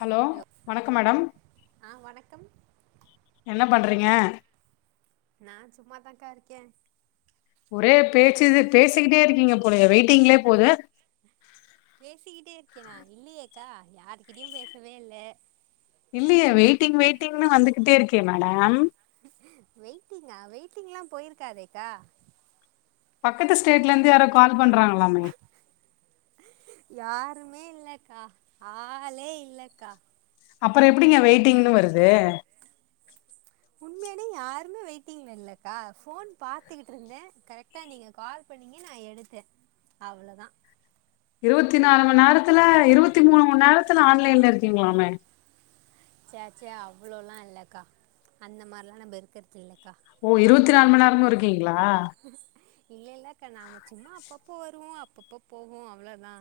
hello வணக்கம் madam ஆ வணக்கம் என்ன பண்றீங்க நான் சும்மாதாக்கா இருக்கேன் ஒரே பேச்சு இது பேசிக்கிட்டே இருக்கீங்க போலயே வெயிட்டிங்லயே போது பேசிக்கிட்டே இருக்கே நா இல்லையேக்கா யாருக்கிட்டையு பேசவே இல்ல இல்லையே வெயிட்டிங் வெயிட்டிங்ன்னு வந்துகிட்டே இருக்கே மேடம் வெயிட்டிங்கா வெயிட்டிங் எல்லாம் போயிருக்காதேக்கா பக்கத்து ஸ்டேட்ல இருந்து யாரோ கால் [unintelligible] பண்றாங்களாமே எதுமே இல்லக்கா ஆளே இல்லக்கா அப்புற எப்படிங்க வெயிட்டிங்னு வருது உண்மையாலே யாருமே வெயிட்டிங்ல இல்லக்கா ஃபோன் பாத்துக்கிட்டு இருந்தே கரெக்டா நீங்க கால் பண்ணீங்க நான் எடுத்தே அவ்ளோதா இருவத்தி நாலு மண் நேரத்துல இருவத்தி மூணு மண் நேரத்துல ஆன்லைன்ல இருக்கீங்ளாமே ச்சே ச்சே அவ்ளோலா இல்லக்கா அந்த மாரிலா நம்ம இருக்குறது இல்லக்கா ஓ இருபத்தி நாலு மணி நேரமு இருக்கீங் ங்ளா இல்ல இல்லக்கா நாம சும்மா அப்பப்போ வருவோ அப் அப்பப்போ போகு அவ்ளோதா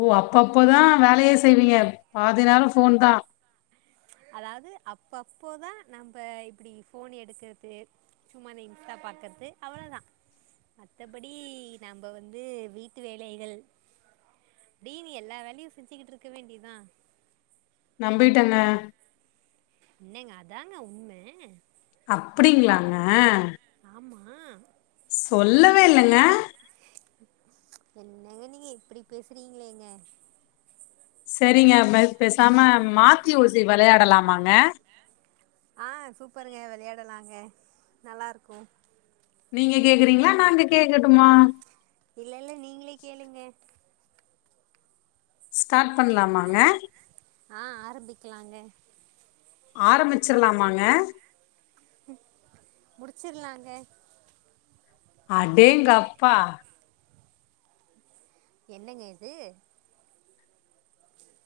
ஓ அப்பப்பதான் வேலயே செய்வீங்க பாதி நேரம் ஃபோன் தான் அதாவது அப்பப்போதா நம்ப இப்டி ஃபோன் எடுக்குறது சும்மா அந்த இன்ஸ்டா பாக்குறது அவ்வளவுதா மத்தபடி நம்ப வந்து வீட்டு வேலைகள் மீதி எல்லா வேலையு செஞ்சுக்கிட்டு இருக்க வேண்டியதுதா நம்பிட்டேங்க என்னங்க அதாங்க உண்ம அப்படிங்களாங்க ஆமா சொல்லவே இல்லங்க என்னங்க நீங்க இப்டி பேசுறீங்களே ஏங்க சரிங்க பேசாம மாத்தி யோசி விளையாடலாமாங்க ஆஹ் சூப்பருங்க வெளையாடலாங்க நல்லா இருக்கும் நீங்க கேக்குறீங்களா நாங்க கேக்கட்டுமா இல்ல இல்ல நீங்களே கேளுங்க ஸ்டார்ட் பண்ணலாமாங்க ஆஹ் ஆரம்பிக்கலாங்க ஆரம்பி மிச்சர்லாமாங்க முடிச்சிர்லாங்க அடேங்கப்பா என்னங்க இது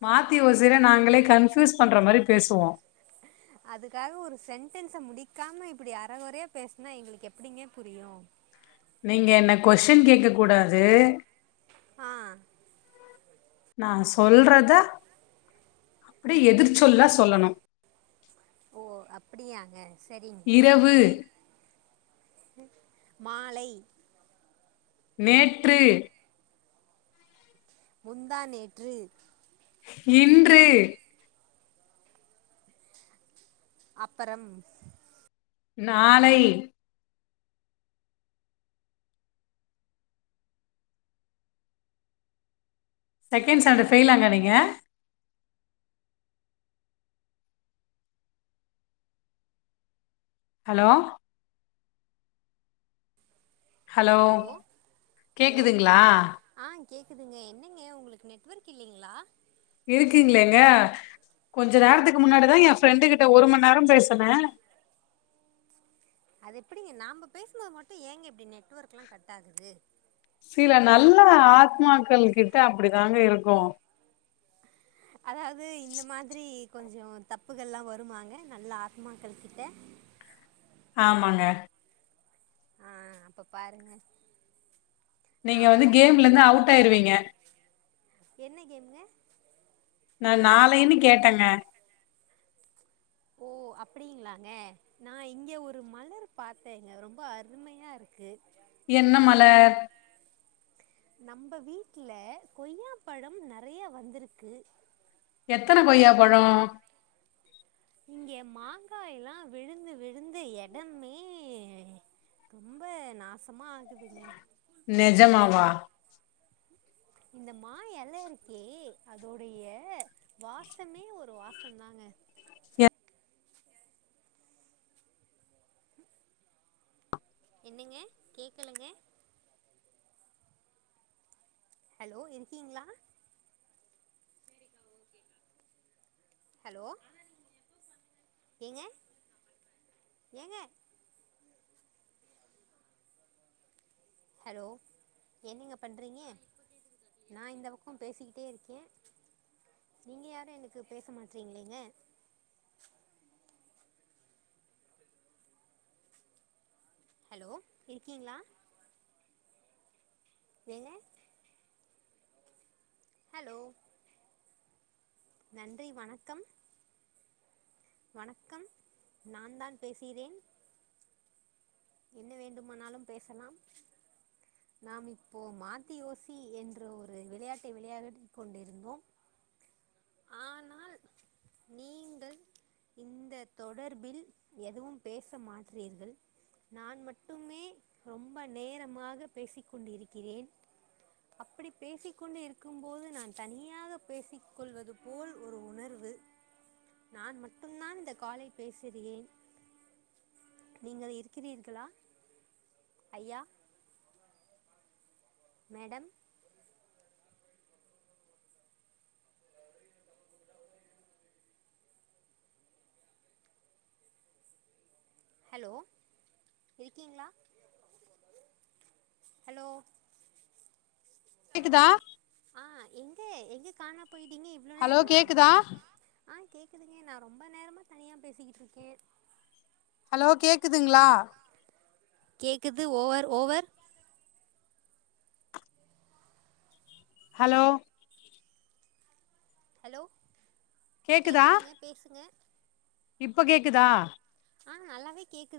மாத்தி ஓசிர நாங்களே கன்ஃப்யூஸ் பண்ற மாரி பேசுவோம் அதுக்காக ஒரு சென்டென்ஸ முடிக்காம இப்டி அரகொறயா பேசுனா எங்களுக்கு எப்படிங்க புரியு நீங்க என்ன கொஸ்ட்டின் கேக்க கூடாது ஆஹ் நான் சொல்றத அப்டி எதிர்ச் சொல்லா சொல்லணு ஓ அப்படியாங்க சரிங்க இரவு நீ மாலை நேற்று முந்தானேற்று இன்று அப்பறம் நாளைய் செகண்ட் ஸ்டாண்டர்ட் ஃபெயிலாங்க நீங்க ஹலோ ஹலோ ஹலோ கேக்குதுங்ளா ஆ கேக்குதுங்க என்னங்க உங்களுக்கு நெட்வொர்க் இல்லிங்ளா இருக்கீங்களேங்க கொஞ்ச நேரத்துக்கு முன்னாடிதா என் ஃப்ரெண்டு கிட்ட ஒரு மணி நேரோ பேசுனே அது எப்டிங்க நாம்ப பேசும்போது மட்டு ஏங்க இப்டி நெட்வொர்க் எல்லா கட் ஆகுது சில நல்ல ஆத்மாக்கள் கிட்ட அப்படி தாங்க இருக்கு அதாவது இந்த மாதிரி கொஞ்சோ தப்புகள்லா வருமாங்க நல்ல ஆத்மாக்கள் கிட்ட ஆமாங்க ஆஹ் அப்ப பாருங்க நீங்க வந்து நாமல்லா கேம்ல இருந்து அவுட் என்னைக்குமே ஆயிருவிங்க என்ன கேம்ங்க நா நாளைன்னு கேட்டங்க ஓ அப்படிங்களாங்க நான் இங்க ஒரு மலர் பாத்தேங்க ரொம்ப அருமையா இருக்கு என்ன மலர் நம்ம வீட்ல கொய்யா பழம் நறையா வந்திருக்கு எத்தன கொய்யா பழோ இங்க மாங்கா எல்லா விழுந்து விழுந்து எடமே ரொம்ப நாசமா ஆகுதுங்க நெஜமாவா இந்த மா எல இருக்கே அதோடைய வாசமே ஒரு வாசோந்தாங்க எ- என்னங்க கேக்கலங்க ஹலோ இருக்கீங்ளா ஹலோ [inaudible] ஏங்க ஏங்க ஹலோ என்னங்க பண்றீங்க நான் இந்த பக்கம் பேசிக்கிட்டே இருக்கே நீங்க யாரும் எனக்கு பேச மாட்டறீங்களேங்க ஹலோ இருக்கீங்ளா என்ன ஹலோ நன்றி வணக்கம் வணக்கம் நான் தான் பேசுறேன் என்ன வேண்டுமானாலும் பேசலாம் நாம் இப்போ மாத்தி யோசி என்ற ஒரு விளையாட்டை விளையாடி கொண்டிருந்தோம் ஆனால் நீங்கள் இந்த தொடர்பில் எதுவும் பேச மாற்றீர்கள் நான் மட்டுமே ரொம்ப நேரமாக பேசிக் கொண்டு இருக்கிறேன் அப்படி பேசிக் கொண்டு இருக்கும் போது நான் தனியாக பேசிக் கொள்வது போல் ஒரு உணர்வு நான் மட்டும் தான் இந்த காலை பேசுகிறேன் நீங்கள் இருக் இருக்கிறீர்களா ஐயா மேடம் ஹலோ இருக்கீங்ளா ஹலோ கேக்குதா ஹ எங்க எங்க கானோ போயிட்டீங்க இவ்ளோ நேரமா கேக்குதா ஆ கேக்குதுங்க நான் ரொம்ப நேரமா தனியா பேசிக்கிட்டு இருக்கேன் ஹலோ கேக்குதுங்லா கேக்குது ஓவர் ஓவர் ஹலோ ஹலோ கேக்குதா கேக்குதுங்க பேசுங்க இப்ப கேக்குதா ஆஹ் நல்லாவே கேக்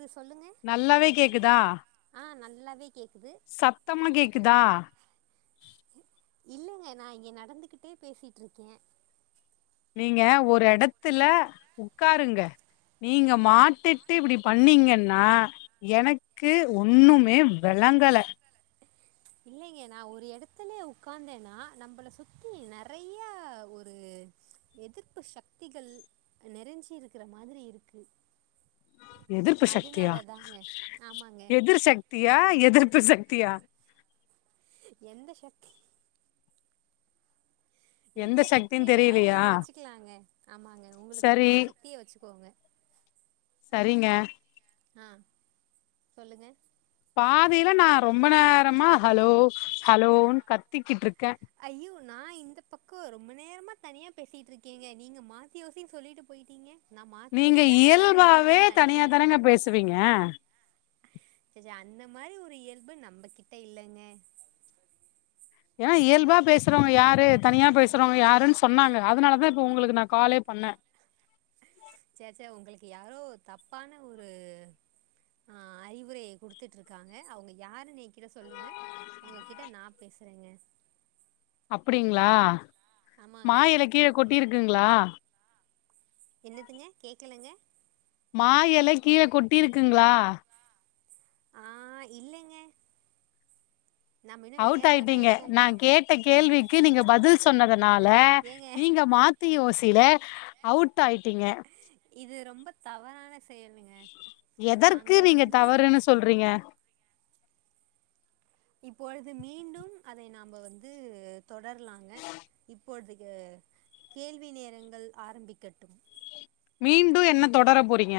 நல்லாவே கேக்குதா ல்லவி சப்தமா கேக் க்குதா இல்லைங்க நா இங்க நடந்துக்கிட்டே பேசிட்ருக்கே நீங்க ஒரு எடத்துல உக்காருங்க நீங்க மாட்டிட்டு இப்டி பண்ணீங்கன்னா எனக்கு ஒண்ணுமே வெளங்கள இல்லிங்க நான் ஒரு எடத்துல உக்காந்தேன்னா நம்பள சுத்தி நறைய ஒரு எதிர்ப்பு சக்திகள் நெறஞ்சி இருக்கிற மாதிரி இருக்கு எதிர்ப்பு சக்தியா அதுனால தாங்க ஆமாங்க எதிர்சக்தியா எதிர்ப் ப்பு சக்தியா எந்த சக்தி எந்த சக்தி சக்தின்னு வேணாலு தெரியலையா நீங்க வச்சுக்கலாங்க ஆமாங்க உங்களுக்கு சரி புடிச்ச சக்திய வச்சுக்கோங்க சரிங்க ஆஹ் சொல்லுங்க பாதியில நான் ரொம்ப நேரமா ஹலோ ஹலோன்னு கத்திக்கிட்டு இருக்கே ஐயோ நான் இந்த பக்கம் ரொம்ப நேரமா தனியா பேசிட்டு இருக்கேங்க நீங்க மாத்தியோசினு சொல்லிட்டு போயிட்டீங்க நா மாத்தி நீங்க ஓசி தா வெளையாடிக்கிட்ருக்கே இயல்பாவே தனியா தனியாதானுங்க பேசுவீங்க ச்சே அந்த மாரி ஒரு இயல்பு நம்ம கிட்ட இல்லங்க ஏன் இயல்பா பேசுறவங்க யாரு தனியா பேசுறவங்க யாருன்னு சொன்னாங்க அதனாலதா இப்ப உங்களுக்கு நான் காலே பண்ணே சேச்சே உங்களுக்கு யாரோ தப்பான ஒரு ஆ அறிவுரை குடுத்துட்டு இருக்காங்க அவங்க யாருனு என்கிட்ட சொல்லுங்க அவங்க கிட்ட நான் பேசுறேங்க அப்படிங்களா மா ஆமாங்க எல கீழ கொட்டிருக்ங்களா என்னதுங்க கேக்கலங்க மா எல கீழே கொட்டிருக்குங்களா ஆஹ் இல்லைங்க நம்ம இன்னு அவுட் வெளையாட்ல தா ஆயிட்டீங்க நா இருக்கோமா கேட்ட கேள்விக்கு நீங்க பதில் சொன்னதுனால ஏங்க நீங்க மாத்தி யோசி [unintelligible] அவுட் ஆயிட்டீங்க இது ரொம்ப தவறான செயலுங்க எதற்கு நாங்க நீங்க வந்து தவறுன்னு சொல்றீங்க இப்பொழுது மீண்டும் அதை நாம வந்து தொடரலாங்க இப்பொழுது கேள்வி நேரங்கள் ஆரம்பிக்கட்டும் மீண்டும் என்ன தொடர போறீங்க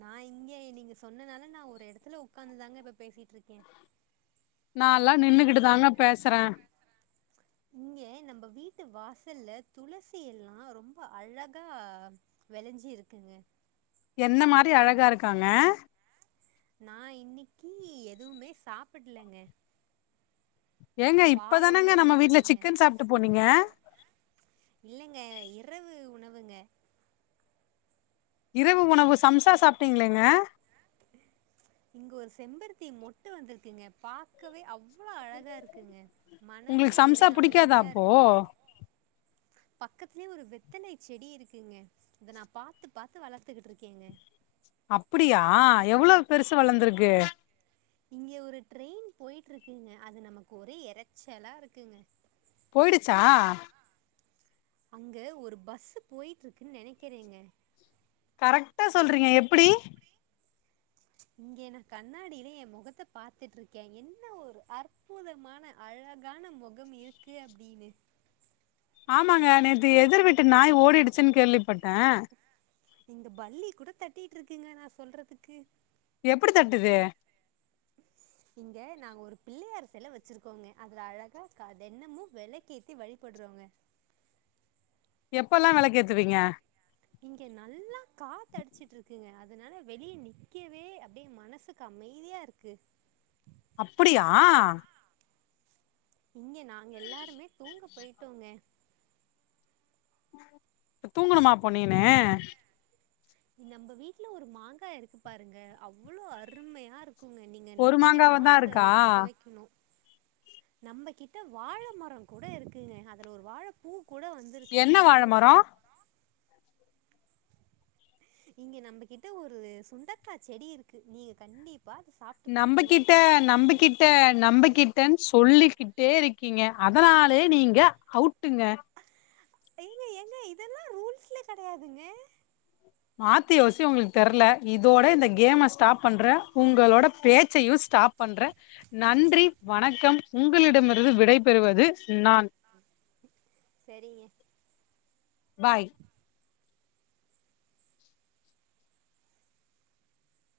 நா இங்க நீங்க சொன்னனால நா ஒரு இடத்துல ஒக்காந்துதாங்க இப்ப பேசிட்டு இருக்கே நான்லா நின்னுகிட்டு தாங்க பேசுறேன் இங்க நம்ம வீட்டு வாசல்ல துளசி எல்லாம் ரொம்ப அழகா வெளஞ்சு இருக்குங்க என்ன மாரி அழகா இருக்காங்க நான் இன்னைக்கி எதுவுமே சாப்பிடலங்க ஏங்க இப்பதானங்க பாலோட நம்ம வீட்ல முடிச்சுட்டேங்க சிக்கன் போனீங்க சாப்ட்டு போனீங்க இல்லங்க இரவு உணவு ங்க இரவு உணவு சம்சா சாப்பிட்டீங்களேங்க இங்க ஒரு செம்பருத்தி மொட்டு வந்திருக்குங்க பாக்கவே அவ் அவ்ளவு அழகா இருக்குங்க மனமே உங்களுக்கு ஒரே சம்சா புடிக்காதா அமைதியா அப்போ இருக்குங்க பக்கத்துலயே ஒரு வெத்தலை செடி இருக்குங்க இத நான் பாத்து பாத்து வளத்துகிட்டு இருக்கேங்க அப்படியா எவ்வளவு பெருசு வளந்துருக்கு இங்க ஒரு ட்ரெயின் போயிட்டு இருக்குங்க அது நமக்கு ஒரே எரச்சலா இருக்குங்க போயிடுச்சா அங்க ஒரு பஸ் போயிட்டு இருக்குன்னு நெனைக்கிறேங்க கரெக்டா சொல்றீங்க எப்டி இங்க நா கண்ணாடியில என் மொகத்த பாத்துட்ருக்கே என்ன ஒரு அற்புதமான அழகான மொகம் இருக்கு அப்படின்னு ஆமாங்க நேத்து எதிர் விட்டு நாய் ஓடிடுச்சுன்னு கேள்விப்பட்டே இந்த பல்லி கூட தட்டிட்டு இருக்குங்க நான் சொல்றதுக்கு எப்பிடி தட்டுது இங்க நாங்க ஒரு பிள்ளையார் செல வச்சிருக்கோங்க அதுல அழகா க தெனமு வெளக்கு ஏத்தி வழிபடுறோங்க எப்பல்லாம் வெளக்கேத்துவீங்க இங்க நல்லா காத்தடிச்சுட்டு இருக்குங்க அதனால வெளிய நிக்கவே அப்டியே மனசுக்கு அமைதியா இருக்கு அப்படியா இங்க நாங்க எல்லாருமே தூங்க போயிட்டோங்க ப்ப தூங்கணுமா அப்ப நீனு நம்ப வீட்ல ஒரு மாங்கா இருக்கு பாருங்க அவ்ளோ அருமையா இருக் ஒரு மாங்காவ தான் இருக்கா நம்மகிட்ட வாழை மரம் கூட இருக்குங்க அதுல ஒரு வாழைப்பூ என்ன வாழை மரம் இங்க நம்மகிட்ட ஒரு சுண்டக்கா செடி இருக்கு நீங்க கண்டிப் நம்பகிட்ட நம்பகிட்ட நம்பகிட் டேன் சொல்லிக்கிட்டே இருக்கீங்க அதனாலே நீங்க அவுட்டுங்க ஏங்க ஏங்க இதெல்லாம் ரூல்ஸ்ல கிடையாதுங்க மாத்தியோசி உங்களுக்கு தெர்ல இதோட இந்த கேம ஸ்டாப் பண்ற உங்களோட பேச்சையும் ஸ்டாப் பண்ற நன்றி வணக்கம் உங்களிடமிருந்து விடைபெறுவது செரிங்க பாய்